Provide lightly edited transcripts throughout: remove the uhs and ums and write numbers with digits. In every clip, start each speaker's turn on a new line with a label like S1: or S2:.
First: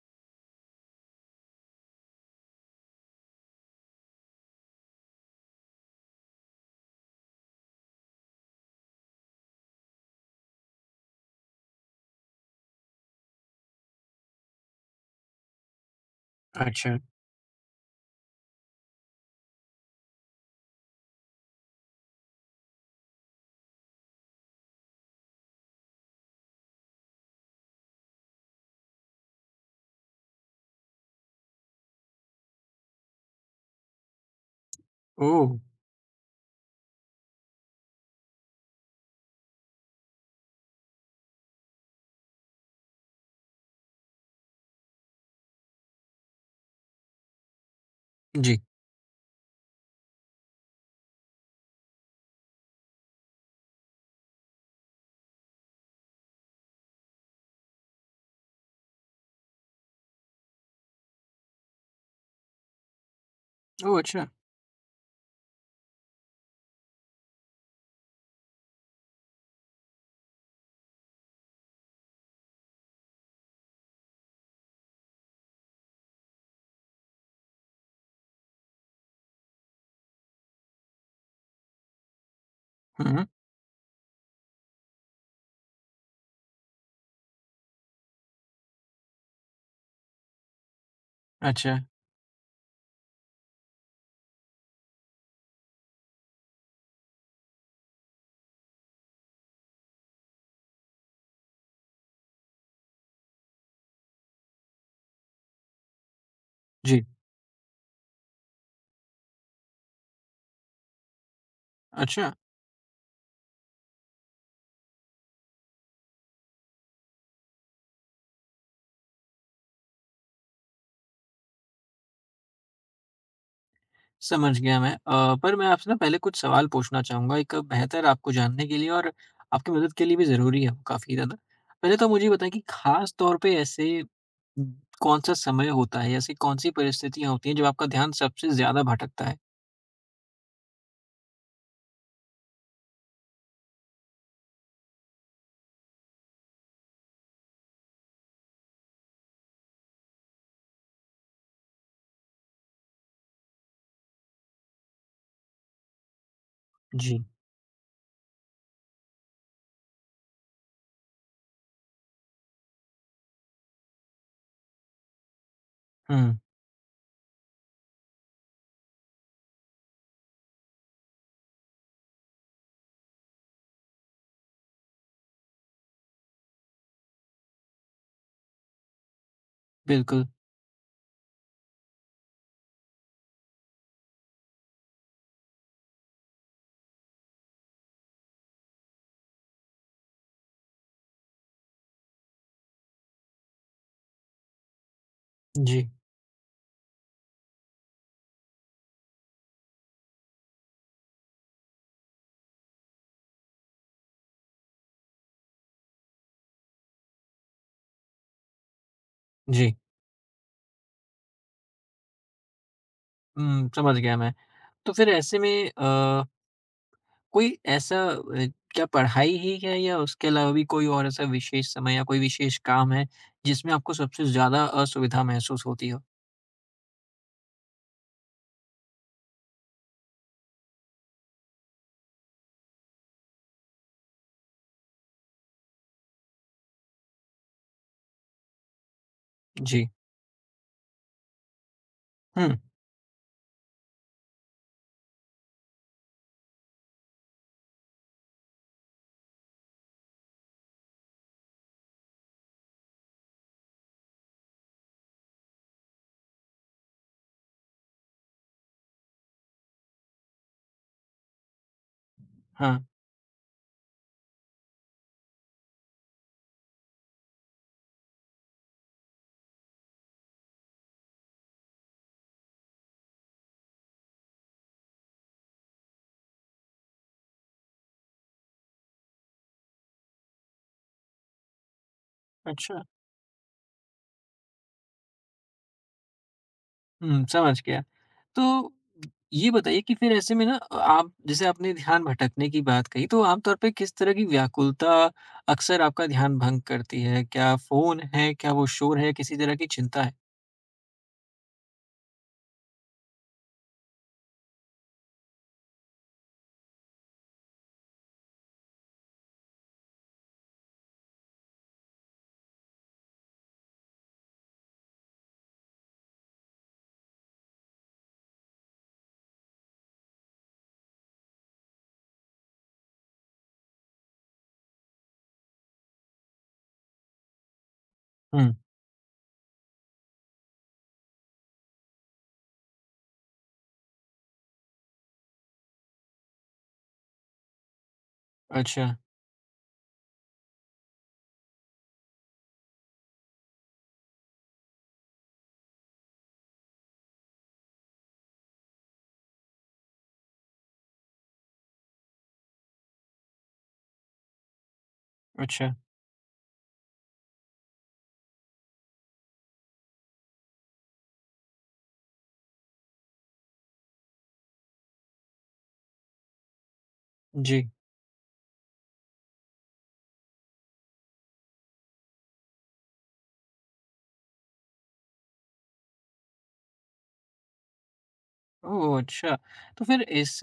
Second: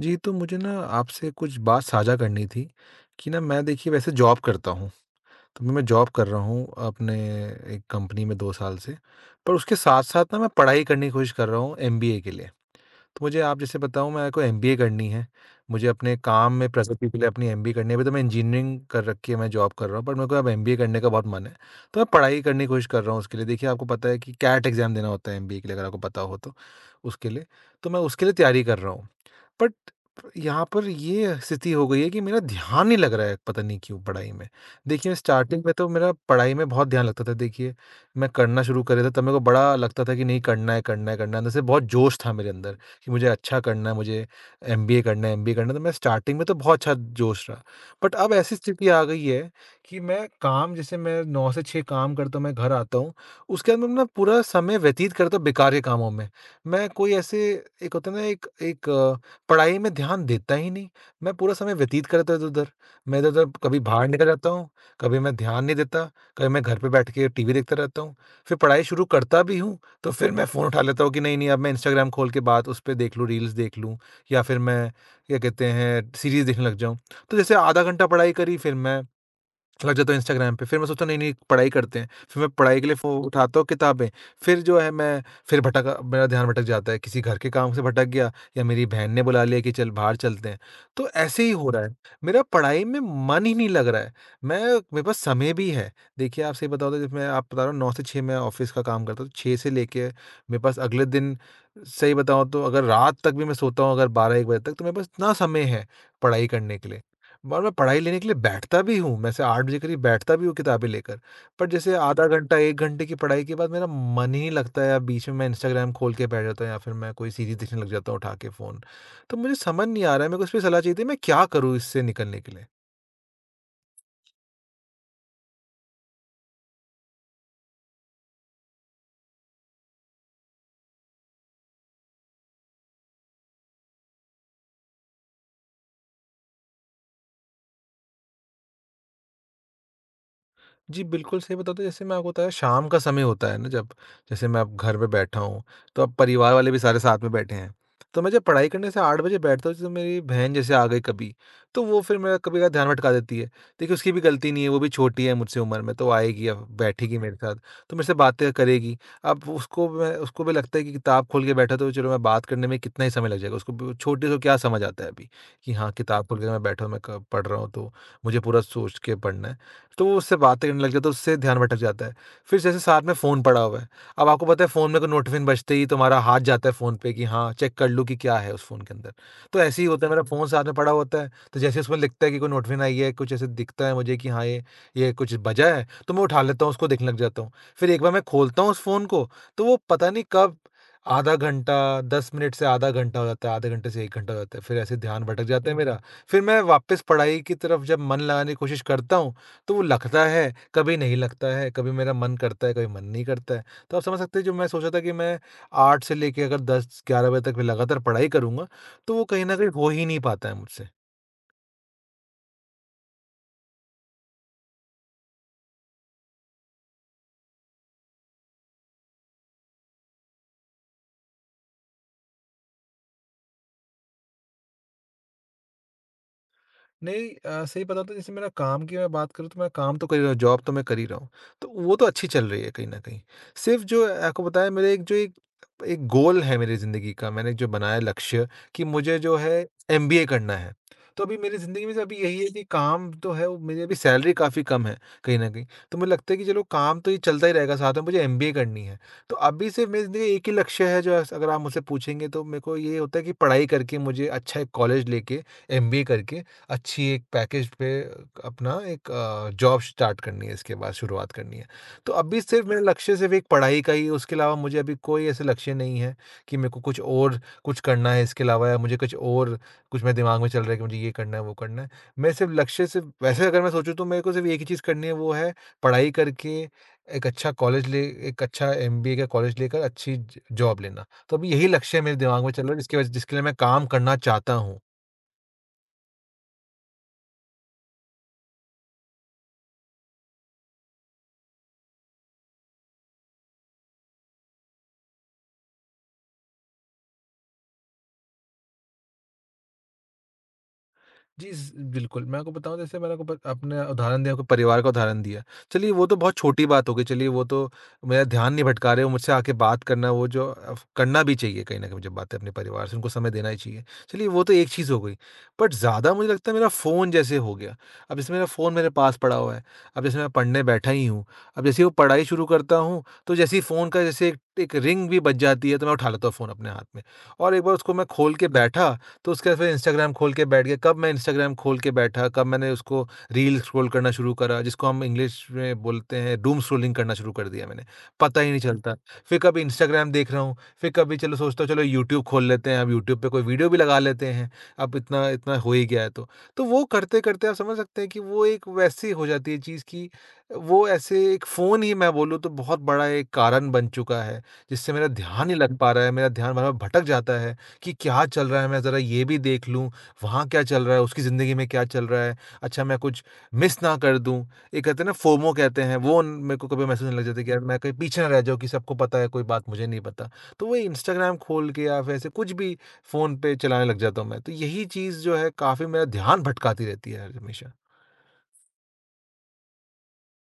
S1: जी, तो मुझे ना आपसे कुछ बात साझा करनी थी कि ना मैं देखिए वैसे जॉब करता हूँ। तो मैं जॉब कर रहा हूँ अपने एक कंपनी में 2 साल से। पर उसके साथ-साथ ना मैं पढ़ाई करने की कोशिश कर रहा हूँ एमबीए के लिए। तो मुझे आप जैसे बताऊँ मेरे को एमबीए करनी है। मुझे अपने काम में
S2: अच्छा।
S1: प्रगति के लिए अपनी एमबीए करनी है। अभी तो मैं इंजीनियरिंग कर रखी है, मैं जॉब कर रहा हूँ, पर मेरे को अब एमबीए करने का बहुत मन है। तो मैं पढ़ाई करने की कोशिश कर रहा हूँ उसके लिए। देखिए आपको पता है कि कैट एग्ज़ाम देना होता है एमबीए के लिए अगर आपको पता हो तो, उसके लिए। तो मैं उसके लिए तैयारी कर रहा हूँ। बट यहाँ पर ये स्थिति हो गई है कि मेरा ध्यान नहीं लग रहा है पता नहीं क्यों पढ़ाई में। देखिए
S2: ओह!
S1: स्टार्टिंग में तो मेरा पढ़ाई में बहुत ध्यान लगता था देखिए, मैं करना शुरू कर देता तब मेरे को बड़ा लगता था कि नहीं करना है, करना है, करना है। अंदर से बहुत जोश था मेरे अंदर कि मुझे अच्छा करना है, मुझे एमबीए करना है, एमबीए करना है। तो मैं स्टार्टिंग में तो बहुत अच्छा जोश रहा। बट अब ऐसी
S2: जी।
S1: स्थिति आ गई है कि मैं काम जैसे मैं 9 से 6 काम करता हूँ, मैं घर आता हूँ, उसके बाद मैं अपना पूरा समय व्यतीत करता हूँ बेकार के कामों में। मैं कोई ऐसे एक होता है ना एक एक पढ़ाई में ध्यान देता ही नहीं। मैं पूरा समय व्यतीत करता इधर-उधर। मैं इधर-उधर कभी
S2: ओह,
S1: बाहर निकल
S2: अच्छा।
S1: जाता हूँ, कभी मैं ध्यान नहीं देता, कभी मैं घर पे बैठ के टीवी देखता रहता हूँ। फिर पढ़ाई शुरू करता भी हूँ, तो फिर मैं फ़ोन उठा लेता हूँ कि नहीं, नहीं अब मैं इंस्टाग्राम खोल के बात उस पे देख लूँ, रील्स देख लूँ या फिर मैं क्या कहते हैं सीरीज़ देखने लग जाऊँ। तो जैसे आधा घंटा पढ़ाई करी फिर मैं लग जाता हूँ इंस्टाग्राम पे, फिर मैं सोचता हूँ नहीं-नहीं पढ़ाई करते हैं, फिर मैं पढ़ाई के लिए फ़ो
S2: हुँ।
S1: उठाता हूँ किताबें, फिर जो है मैं फिर भटक मेरा ध्यान भटक जाता है, किसी घर के काम से भटक गया या मेरी बहन ने बुला लिया कि चल बाहर चलते हैं। तो ऐसे ही हो
S2: अच्छा।
S1: रहा है, मेरा पढ़ाई में मन ही नहीं लग रहा है, मैं मेरे पास समय भी है। देखिए आप सही बताऊँ तो जब मैं आप बता रहा हूँ 9 से 6 मैं ऑफ़िस का काम करता हूँ, 6 से लेके मेरे पास अगले दिन सही बताऊँ तो अगर रात तक भी मैं सोता हूँ अगर 12-1 बजे तक तो मेरे पास इतना समय है पढ़ाई करने के लिए।
S2: जी।
S1: और मैं पढ़ाई लेने के लिए बैठता भी हूँ, मैं ऐसे 8 बजे करीब बैठता भी हूँ किताबें लेकर। पर जैसे आधा
S2: अच्छा,
S1: घंटा, 1 घंटे की पढ़ाई के बाद मेरा मन ही नहीं लगता है या बीच में मैं इंस्टाग्राम खोल के बैठ जाता हूँ या फिर मैं कोई सीरीज़ देखने लग जाता हूँ उठा के फ़ोन। तो मुझे समझ नहीं आ रहा है, मेरे को इस पे सलाह चाहिए थी मैं क्या करूँ इससे निकलने के लिए?
S2: समझ गया मैं। पर मैं आपसे ना पहले कुछ सवाल पूछना चाहूँगा, एक बेहतर आपको जानने के लिए और आपकी मदद के लिए भी ज़रूरी है वो काफ़ी ज़्यादा। पहले तो मुझे ये बताएँ कि ख़ास तौर पे ऐसे उम, कौन-सा समय होता है, ऐसी कौन-सी परिस्थितियाँ होती हैं जब आपका ध्यान सबसे ज़्यादा भटकता है?
S1: जी, बिल्कुल सही बताते हैं। जैसे मैं आपको बताया शाम का समय होता है ना जब, जैसे मैं अब घर पे बैठा हूँ, तो अब परिवार वाले भी सारे साथ में बैठे हैं। तो मैं जब पढ़ाई करने से 8 बजे बैठता हूँ, जैसे मेरी बहन जैसे आ गई कभी, तो वो फिर मेरा कभी कभार ध्यान भटका देती है। देखिए उसकी भी गलती नहीं है, वो भी छोटी है मुझसे उम्र में, तो वो आएगी अब बैठेगी
S2: जी।
S1: मेरे साथ, तो मेरे से बातें करेगी। अब उसको भी लगता है कि किताब खोल के बैठा तो चलो मैं बात करने में कितना ही समय लग जाएगा, उसको ब छोटे को क्या समझ आता है अभी, कि हाँ, किताब
S2: हुँ,
S1: खोल के मैं बैठा हूँ, मैं क पढ़ रहा हूँ तो मुझे पूरा सोच के पढ़ना है। तो वो उससे बातें करने लग जाता है, उससे ध्यान भटक जाता है। फिर जैसे साथ में फ़ोन पड़ा हुआ है, अब आपको पता है फ़ोन में कोई नोटिफ़िकेशन बजते ही तुम्हारा हाथ जाता है फ़ोन पे कि हाँ, चेक कर लूँ कि क्या है उस फ़ोन के अंदर। तो ऐसे ही होता है, मेरा
S2: बिल्कुल।
S1: फ़ोन साथ में पड़ा होता है, तो जैसे ही उसमें लिखता है कि कोई नोटिफ़िकेशन आई है, कुछ ऐसे दिखता है मुझे कि हाँ, ये कुछ बजा है, तो मैं उठा लेता हूँ, उसको देखने लग जाता हूँ। फिर एक बार मैं खोलता हूँ उस फ़ोन को, तो वो पता नहीं कब आधा घंटा, 10 मिनट से आधा घंटा हो जाता है, आधे घंटे से 1 घंटा हो जाता है। फिर ऐसे ध्यान भटक जाता है
S2: जी,
S1: मेरा। फिर मैं वापस पढ़ाई की तरफ जब मन लगाने की कोशिश करता हूँ, तो वो लगता है, कभी नहीं लगता है, कभी मेरा मन करता है, कभी मन नहीं करता है। तो आप समझ सकते हैं जो मैं सोचा था कि मैं 8 से लेके अगर 10-11 बजे तक मैं लगातार पढ़ाई करूँगा, तो वो कहीं न कहीं
S2: जी।
S1: हो ही नहीं पाता है मुझसे।
S2: हुँ, समझ गया मैं। तो फिर ऐसे में कोई ऐसा अ, क्या पढ़ाई ही है या उसके अलावा भी कोई और ऐसा विशेष समय या कोई विशेष काम है जिसमें आपको सबसे ज़्यादा असुविधा महसूस होती हो?
S1: नहीं सही बताऊँ तो जैसे मेरा काम की मैं बात करूँ तो मैं काम तो कर ही रहा हूँ, जॉब तो मैं कर ही रहा हूँ। तो वो तो अच्छी चल रही है कहीं न कहीं। सिर्फ़ जो आपको बताया मेरे एक जो एक एक गोल है मेरी ज़िंदगी का, मैंने जो बनाया लक्ष्य कि मुझे जो है
S2: जी।
S1: एमबीए करना है। तो अभी मेरी ज़िंदगी में से अभी यही है
S2: हुँ,
S1: कि काम तो है वो मेरी अभी सैलरी काफ़ी कम है कहीं न कहीं। तो मुझे लगता है कि चलो काम तो ये चलता ही रहेगा साथ में मुझे एमबीए करनी है। तो अभी सिर्फ़ मेरी ज़िंदगी का एक ही लक्ष्य है जो अगर आप मुझसे पूछेंगे तो मेरे को ये होता है कि पढ़ाई करके मुझे अच्छा एक कॉलेज लेके एमबीए करके अच्छी एक पैकेज पे अपना एक जॉब स्टार्ट करनी है इसके बाद शुरुआत करनी है। तो अभी सिर्फ़
S2: हाँ,
S1: मेरा लक्ष्य सिर्फ़ एक पढ़ाई का ही उसके अलावा मुझे अभी कोई ऐसे लक्ष्य नहीं है कि मेरे को कुछ और कुछ करना है इसके अलावा या मुझे कुछ और कुछ मेरे दिमाग में चल रहा है कि मुझे ये करना है, वो करना है। मैं सिर्फ़ लक्ष्य सिर्फ़ वैसे अगर मैं सोचूँ तो मेरे को सिर्फ़ एक ही चीज़ करनी है वो है पढ़ाई करके एक अच्छा कॉलेज ले एक अच्छा एमबीए का कॉलेज लेकर अच्छी ज जॉब लेना। तो अभी यही लक्ष्य मेरे दिमाग में चल रहा है
S2: अच्छा।
S1: जिसकी वजह जिसके लिए मैं काम करना चाहता हूँ।
S2: हुँ, समझ गया। तो ये बताइए कि फिर ऐसे में ना आप जैसे आपने ध्यान भटकने की बात कही, तो आम तौर पे किस तरह की व्याकुलता अक्सर आपका ध्यान भंग करती है? क्या फ़ोन है? क्या वो शोर है? किसी तरह की चिंता है?
S1: जी, ज़ बिल्कुल, मैं आपको बताऊँ जैसे मैंने आपको प आपने उदाहरण दिया, आपके परिवार का उदाहरण दिया। चलिए वो तो बहुत छोटी बात हो गई, चलिए वो तो मेरा ध्यान नहीं भटका रहे, वो मुझसे आके बात करना, वो जो करना भी चाहिए कहीं न कहीं, जब बात है अपने परिवार से, उनको समय देना ही चाहिए। चलिए वो तो एक चीज़ हो गई, बट ज़्यादा मुझे लगता है मेरा फ़ोन जैसे हो गया। अब जैसे मेरा फ़ोन मेरे पास पड़ा हुआ है, अब जैसे मैं पढ़ने बैठा ही हूँ, अब जैसे ही वो पढ़ाई शुरू करता हूँ, तो जैसे ही फ़ोन का जैसे एक एक रिंग भी बज जाती है, तो मैं उठा लेता हूँ फ़ोन अपने हाथ में और एक बार उसको मैं खोल के
S2: हुँ,
S1: बैठा तो उसके बाद फिर इंस्टाग्राम खोल के बैठ गए। कब मैं इंस्टाग्राम खोल के बैठा, कब मैंने उसको रील स्क्रॉल करना शुरू करा, जिसको हम इंग्लिश में बोलते हैं डूम स्क्रॉलिंग करना शुरू कर दिया मैंने, पता ही नहीं
S2: अच्छा,
S1: चलता। फिर कभी इंस्टाग्राम देख रहा हूँ, फिर कभी चलो सोचता हूँ चलो यूट्यूब खोल लेते हैं, अब यूट्यूब पे कोई वीडियो भी लगा लेते हैं, अब इतना इतना हो ही गया है तो। तो वो करते-करते आप समझ सकते हैं कि वो एक वैसी हो जाती है चीज़ कि वो ऐसे एक फ़ोन ही मैं बोलूँ तो बहुत बड़ा एक कारण बन चुका है, जिससे मेरा ध्यान नहीं
S2: अच्छा।
S1: लग पा रहा है, मेरा ध्यान बार-बार भटक जाता है। कि क्या चल रहा है, मैं ज़रा ये भी देख लूँ, वहाँ क्या चल रहा है, उसकी ज़िंदगी में क्या चल रहा है, अच्छा मैं कुछ मिस ना कर दूँ। ये कहते हैं ना फोमो कहते हैं, वो न मेरे को कभी महसूस होने लग जाता है कि यार
S2: जी।
S1: मैं कहीं पीछे ना रह जाऊँ कि सबको पता है, कोई बात मुझे नहीं पता। तो वही इंस्टाग्राम खोल के या फिर ऐसे कुछ भी फ़ोन पे चलाने लग जाता हूँ मैं। तो यही चीज़ जो है काफ़ी मेरा ध्यान भटकाती रहती है हर हमेशा।
S2: ओह! अच्छा। तो फिर इस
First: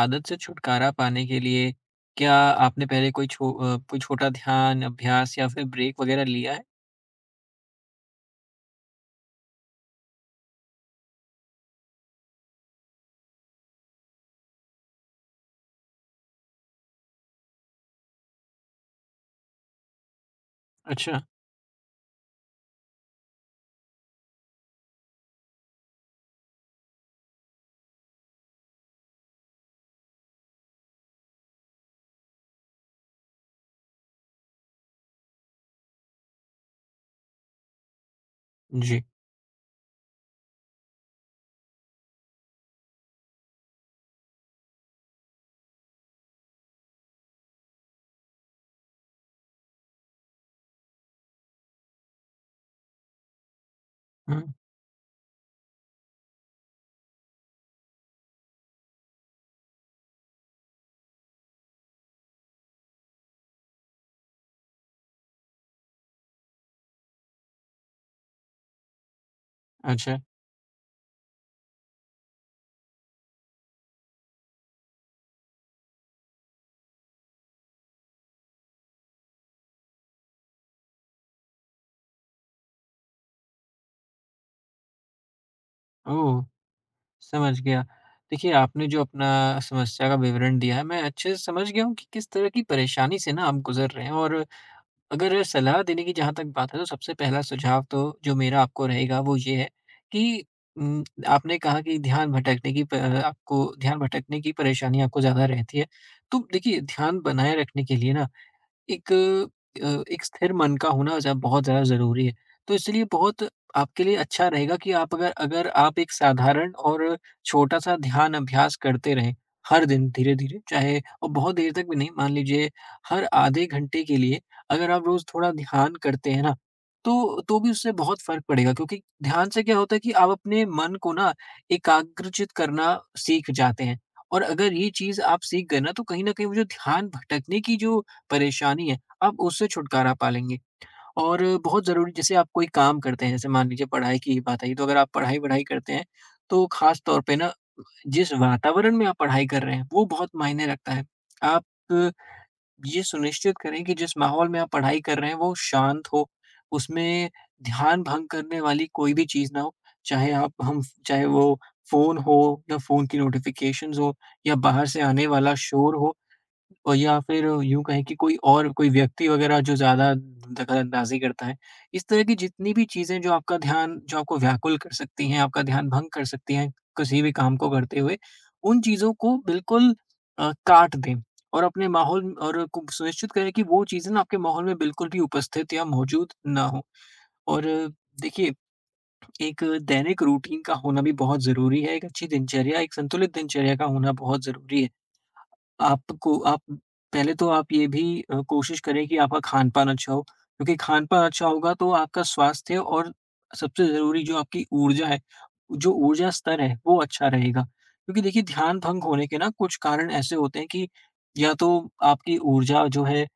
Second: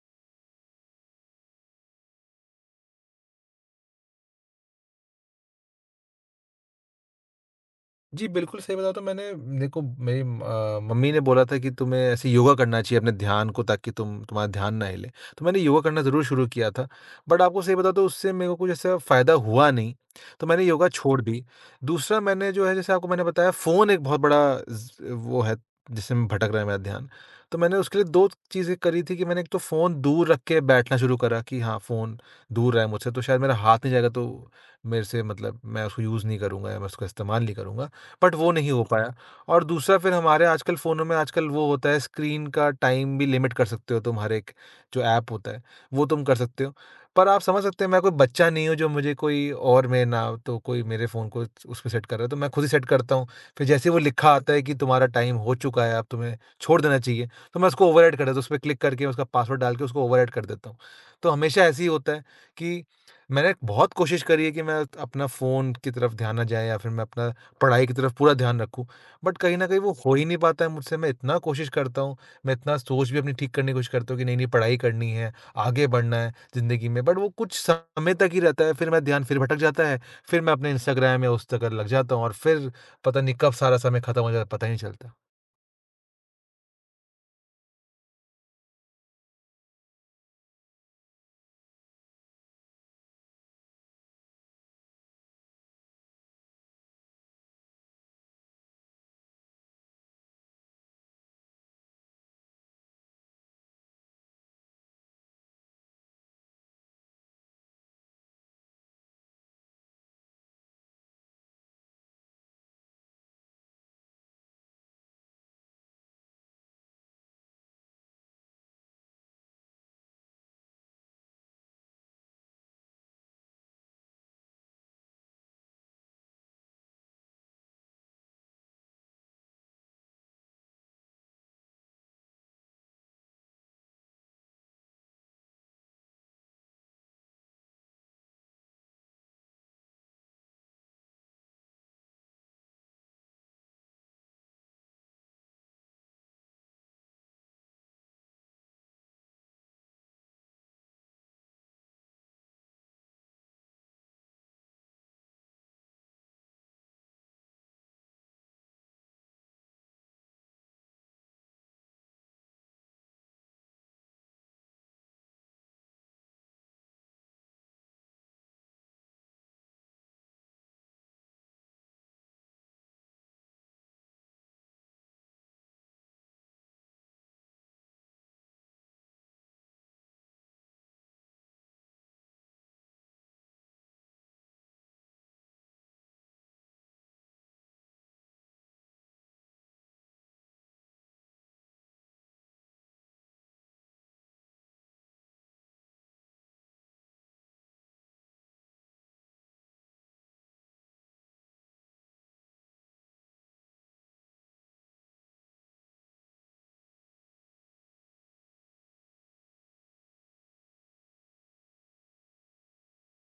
S2: आदत से छुटकारा पाने के लिए क्या आपने पहले कोई छोटा ध्यान, अभ्यास या फिर ब्रेक वगैरह लिया है?
S1: जी, बिल्कुल सही बताऊँ तो मैंने देखो मेरी मम्मी ने बोला था कि तुम्हें ऐसे योगा करना चाहिए अपने ध्यान को ताकि तुम तुम्हारा ध्यान ना हिले। तो मैंने योगा करना ज़रूर शुरू किया था, बट आपको सही बताऊँ तो उससे मेरे को कुछ ऐसा फ़ायदा हुआ नहीं, तो मैंने योगा छोड़
S2: अच्छा,
S1: दी। दूसरा मैंने जो है जैसे आपको मैंने बताया फ़ोन एक बहुत बड़ा ज़ वो है जिससे में भटक रहा है मेरा ध्यान। तो मैंने उसके लिए 2 चीज़ें करी थी कि मैंने एक तो फ़ोन दूर रख के बैठना शुरू करा कि हाँ, फ़ोन दूर रहे मुझसे तो शायद मेरा हाथ नहीं जाएगा तो मेरे से मतलब मैं उसको यूज़ नहीं करूँगा या मैं उसका इस्तेमाल नहीं करूँगा। बट वो नहीं हो
S2: जी।
S1: पाया। और दूसरा फिर हमारे आजकल फ़ोनों में आजकल वो होता है स्क्रीन का टाइम भी लिमिट कर सकते हो तुम हर एक जो ऐप होता है, वो तुम कर सकते हो। पर आप समझ सकते हैं मैं कोई बच्चा नहीं हूँ जो मुझे कोई और मैं ना तो कोई मेरे फ़ोन को उस पे सेट कर रहा है तो मैं खुद ही सेट करता हूँ। फिर जैसे ही वो लिखा
S2: हुँ,
S1: आता है कि तुम्हारा टाइम हो चुका है अब तुम्हें छोड़ देना चाहिए, तो मैं उसको ओवरराइड कर देता हूँ। उस पे क्लिक करके उसका पासवर्ड डाल के उसको ओवरराइड कर देता हूँ। तो हमेशा ऐसे ही होता है कि मैंने बहुत कोशिश करी है कि मैं अपना फ़ोन की तरफ ध्यान ना जाए या फिर मैं अपना पढ़ाई की तरफ पूरा ध्यान रखूँ। बट कहीं न कहीं वो हो
S2: अच्छा।
S1: ही नहीं पाता है मुझसे, मैं इतना कोशिश करता हूँ, मैं इतना सोच भी अपनी ठीक करने की कोशिश करता हूँ कि नहीं-नहीं पढ़ाई करनी है, आगे बढ़ना है ज़िंदगी में, बट वो कुछ समय तक ही रहता है, फिर मेरा ध्यान फिर भटक जाता है, फिर मैं अपने इंस्टाग्राम या उस जगह लग जाता हूँ और फिर पता नहीं कब सारा समय खत्म हो जाता है, पता ही नहीं चलता।
S2: ओह! समझ गया। देखिए, आपने जो अपना समस्या का विवरण दिया है, मैं अच्छे से समझ गया हूँ कि किस तरह की परेशानी से ना आप गुज़र रहे हैं, और अगर सलाह देने की जहाँ तक बात है तो सबसे पहला सुझाव तो जो मेरा आपको रहेगा वो ये है कि आपने कहा कि ध्यान भटकने की प आपको ध्यान भटकने की परेशानी आपको ज़्यादा रहती है। तो देखिए ध्यान बनाए रखने के लिए ना एक अ, एक स्थिर मन का होना ज़ बहुत ज़्यादा ज़रूरी है। तो इसलिए बहुत आपके लिए अच्छा रहेगा कि आप अगर अगर आप एक साधारण और छोटा-सा ध्यान अभ्यास करते रहें, हर दिन धीरे-धीरे, चाहे और बहुत देर तक भी नहीं, मान लीजिए हर आधे घंटे के लिए अगर आप रोज़ थोड़ा ध्यान करते हैं ना, तो भी उससे बहुत फ़र्क पड़ेगा, क्योंकि ध्यान से क्या होता है कि आप अपने मन को ना एकाग्रचित करना सीख जाते हैं, और अगर ये चीज़ आप सीख गए ना, तो कहीं न कहीं वो जो ध्यान भटकने की जो परेशानी है, आप उससे छुटकारा पा लेंगे। और बहुत ज़रूरी, जैसे आप कोई काम करते हैं, जैसे मान लीजिए पढ़ाई की ही बात आई, तो अगर आप पढ़ाई-वढ़ाई करते हैं, तो ख़ास तौर पे ना जिस वातावरण में आप पढ़ाई कर रहे हैं, वो बहुत मायने रखता है। आप ये सुनिश्चित करें कि जिस माहौल में आप पढ़ाई कर रहे हैं, वो शांत हो, उसमें ध्यान भंग करने वाली कोई भी चीज़ ना हो। चाहे आप हम चाहे वो फ़ोन हो, या फ़ोन की नोटिफ़िकेशंस हो, या बाहर से आने वाला शोर हो, और या फिर यूँ कहें कि कोई और कोई व्यक्ति वगैरह जो ज़्यादा दखलअंदाज़ी करता है। इस तरह की जितनी भी चीज़ें जो आपका ध्यान, जो आपको व्याकुल कर सकती हैं, आपका ध्यान भंग कर सकती हैं, किसी भी काम को करते हुए, उन चीज़ों को बिल्कुल काट दें, और अपने माहौल और को सुनिश्चित करें कि वो चीज़ें ना आपके माहौल में बिल्कुल भी उपस्थित या मौजूद ना हो। और देखिए, एक दैनिक रूटीन का होना भी बहुत ज़रूरी है, एक अच्छी दिनचर्या, एक संतुलित दिनचर्या का होना बहुत ज़रूरी है। आपको आप पहले तो आप ये भी कोशिश करें कि आपका खान-पान अच्छा हो, क्योंकि खान-पान अच्छा होगा तो आपका स्वास्थ्य और सबसे ज़रूरी जो आपकी ऊर्जा है, जो ऊर्जा स्तर है वो अच्छा रहेगा। क्योंकि देखिए, ध्यान भंग होने के ना कुछ कारण ऐसे होते हैं कि या तो आपकी ऊर्जा जो है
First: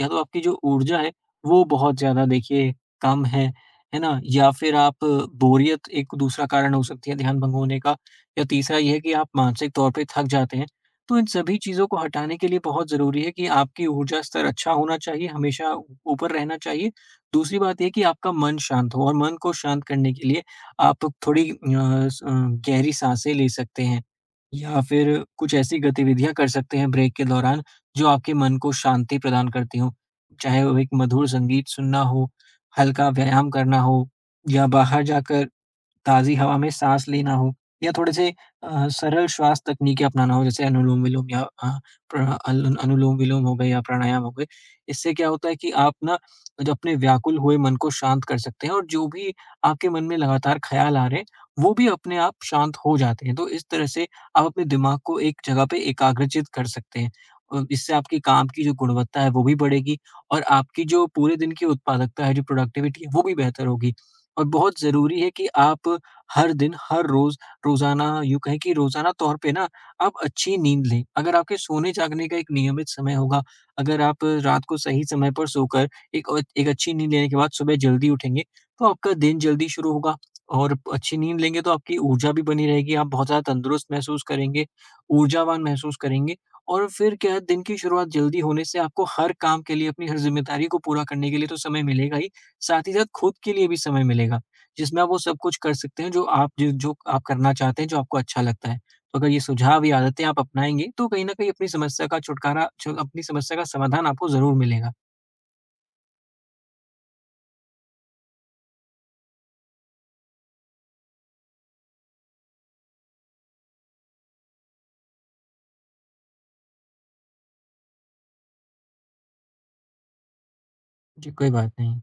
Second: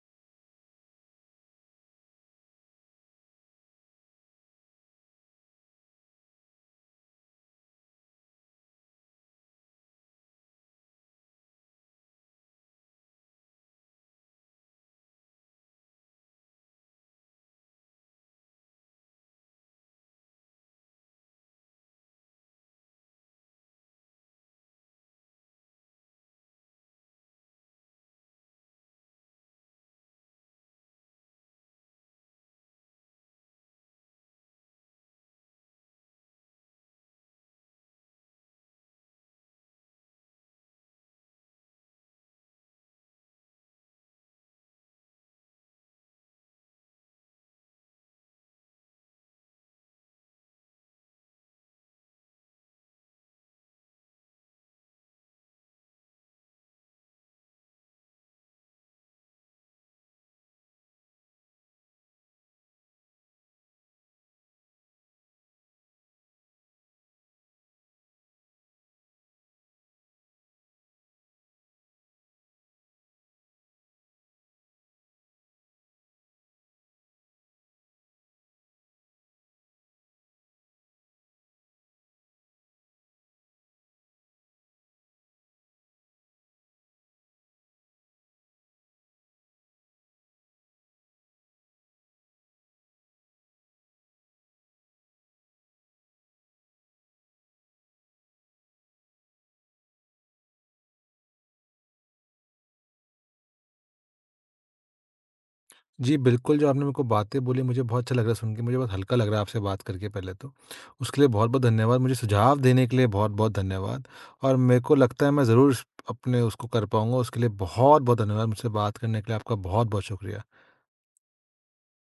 S2: या तो आपकी जो ऊर्जा है वो बहुत ज़्यादा, देखिए, कम है ना? बोरियत एक दूसरा कारण हो सकती है ध्यान भंग होने का, या तीसरा ये है कि आप मानसिक तौर पे थक जाते हैं। तो इन सभी चीज़ों को हटाने के लिए बहुत ज़रूरी है कि आपकी ऊर्जा स्तर अच्छा होना चाहिए, हमेशा ऊ ऊपर रहना चाहिए। दूसरी बात ये कि आपका मन शांत हो, और मन को शांत करने के लिए आप थोड़ी गहरी साँसें ले सकते हैं, या फिर कुछ ऐसी गतिविधियाँ कर सकते हैं ब्रेक के दौरान, जो आपके मन को शांति प्रदान करती हों। चाहे वो एक मधुर संगीत सुनना हो, हल्का व्यायाम करना हो, या बाहर जाकर ताज़ी हवा में साँस लेना हो, या थोड़े से सरल श्वास तकनीकें अपनाना हो, जैसे अनुलोम-विलोम, या अ, प्र अल अनुलोम-विलोम हो गए या प्राणायाम हो गए। इससे क्या होता है कि आप ना जो अपने व्याकुल हुए मन को शांत कर सकते हैं, और जो भी आपके मन में लगातार ख़्याल आ रहे हैं, वो भी अपने आप शांत हो जाते हैं। तो इस तरह से आप अपने दिमाग को एक जगह पे एकाग्रचित कर सकते हैं। इससे आपके काम की जो गुणवत्ता है वो भी बढ़ेगी, और आपकी जो पूरे दिन की उत्पादकता है, जो प्रोडक्टिविटी है वो भी बेहतर होगी। और बहुत ज़रूरी है कि आप हर दिन, हर रोज़, रोज़ाना, यूँ कहें कि रोज़ाना तौर पे ना आप अच्छी नींद लें। अगर आपके सोने-जागने का एक नियमित समय होगा, अगर आप रात को सही समय पर सोकर एक अच्छी नींद लेने के बाद सुबह जल्दी उठेंगे, तो आपका दिन जल्दी शुरू होगा, और अच्छी नींद लेंगे तो आपकी ऊर्जा भी बनी रहेगी, आप बहुत ज़्यादा तंदुरुस्त महसूस करेंगे, ऊर्जावान महसूस करेंगे, और फिर क्या है, दिन की शुरुआत जल्दी होने से आपको हर काम के लिए, अपनी हर ज़िम्मेदारी को पूरा करने के लिए तो समय मिलेगा ही साथ खुद के लिए भी समय मिलेगा, जिसमें आप वो सब कुछ कर सकते हैं जो आप करना चाहते हैं, जो आपको अच्छा लगता है। तो अगर ये सुझाव या आदतें आप अपनाएँगे, तो कहीं न कहीं अपनी समस्या का समाधान आपको ज़रूर मिलेगा।
S1: जी, बिल्कुल, जो आपने मेरे को बातें बोली मुझे बहुत अच्छा लग रहा है सुन के, मुझे बहुत हल्का लग रहा है आपसे बात करके पहले तो। उसके लिए बहुत-बहुत धन्यवाद, मुझे सुझाव देने के लिए बहुत-बहुत धन्यवाद और मेरे को लगता है मैं ज़रूर अपने उसको कर पाऊँगा, उसके लिए बहुत-बहुत धन्यवाद। मुझसे बात करने के लिए आपका बहुत-बहुत शुक्रिया।
S2: जी, कोई बात नहीं।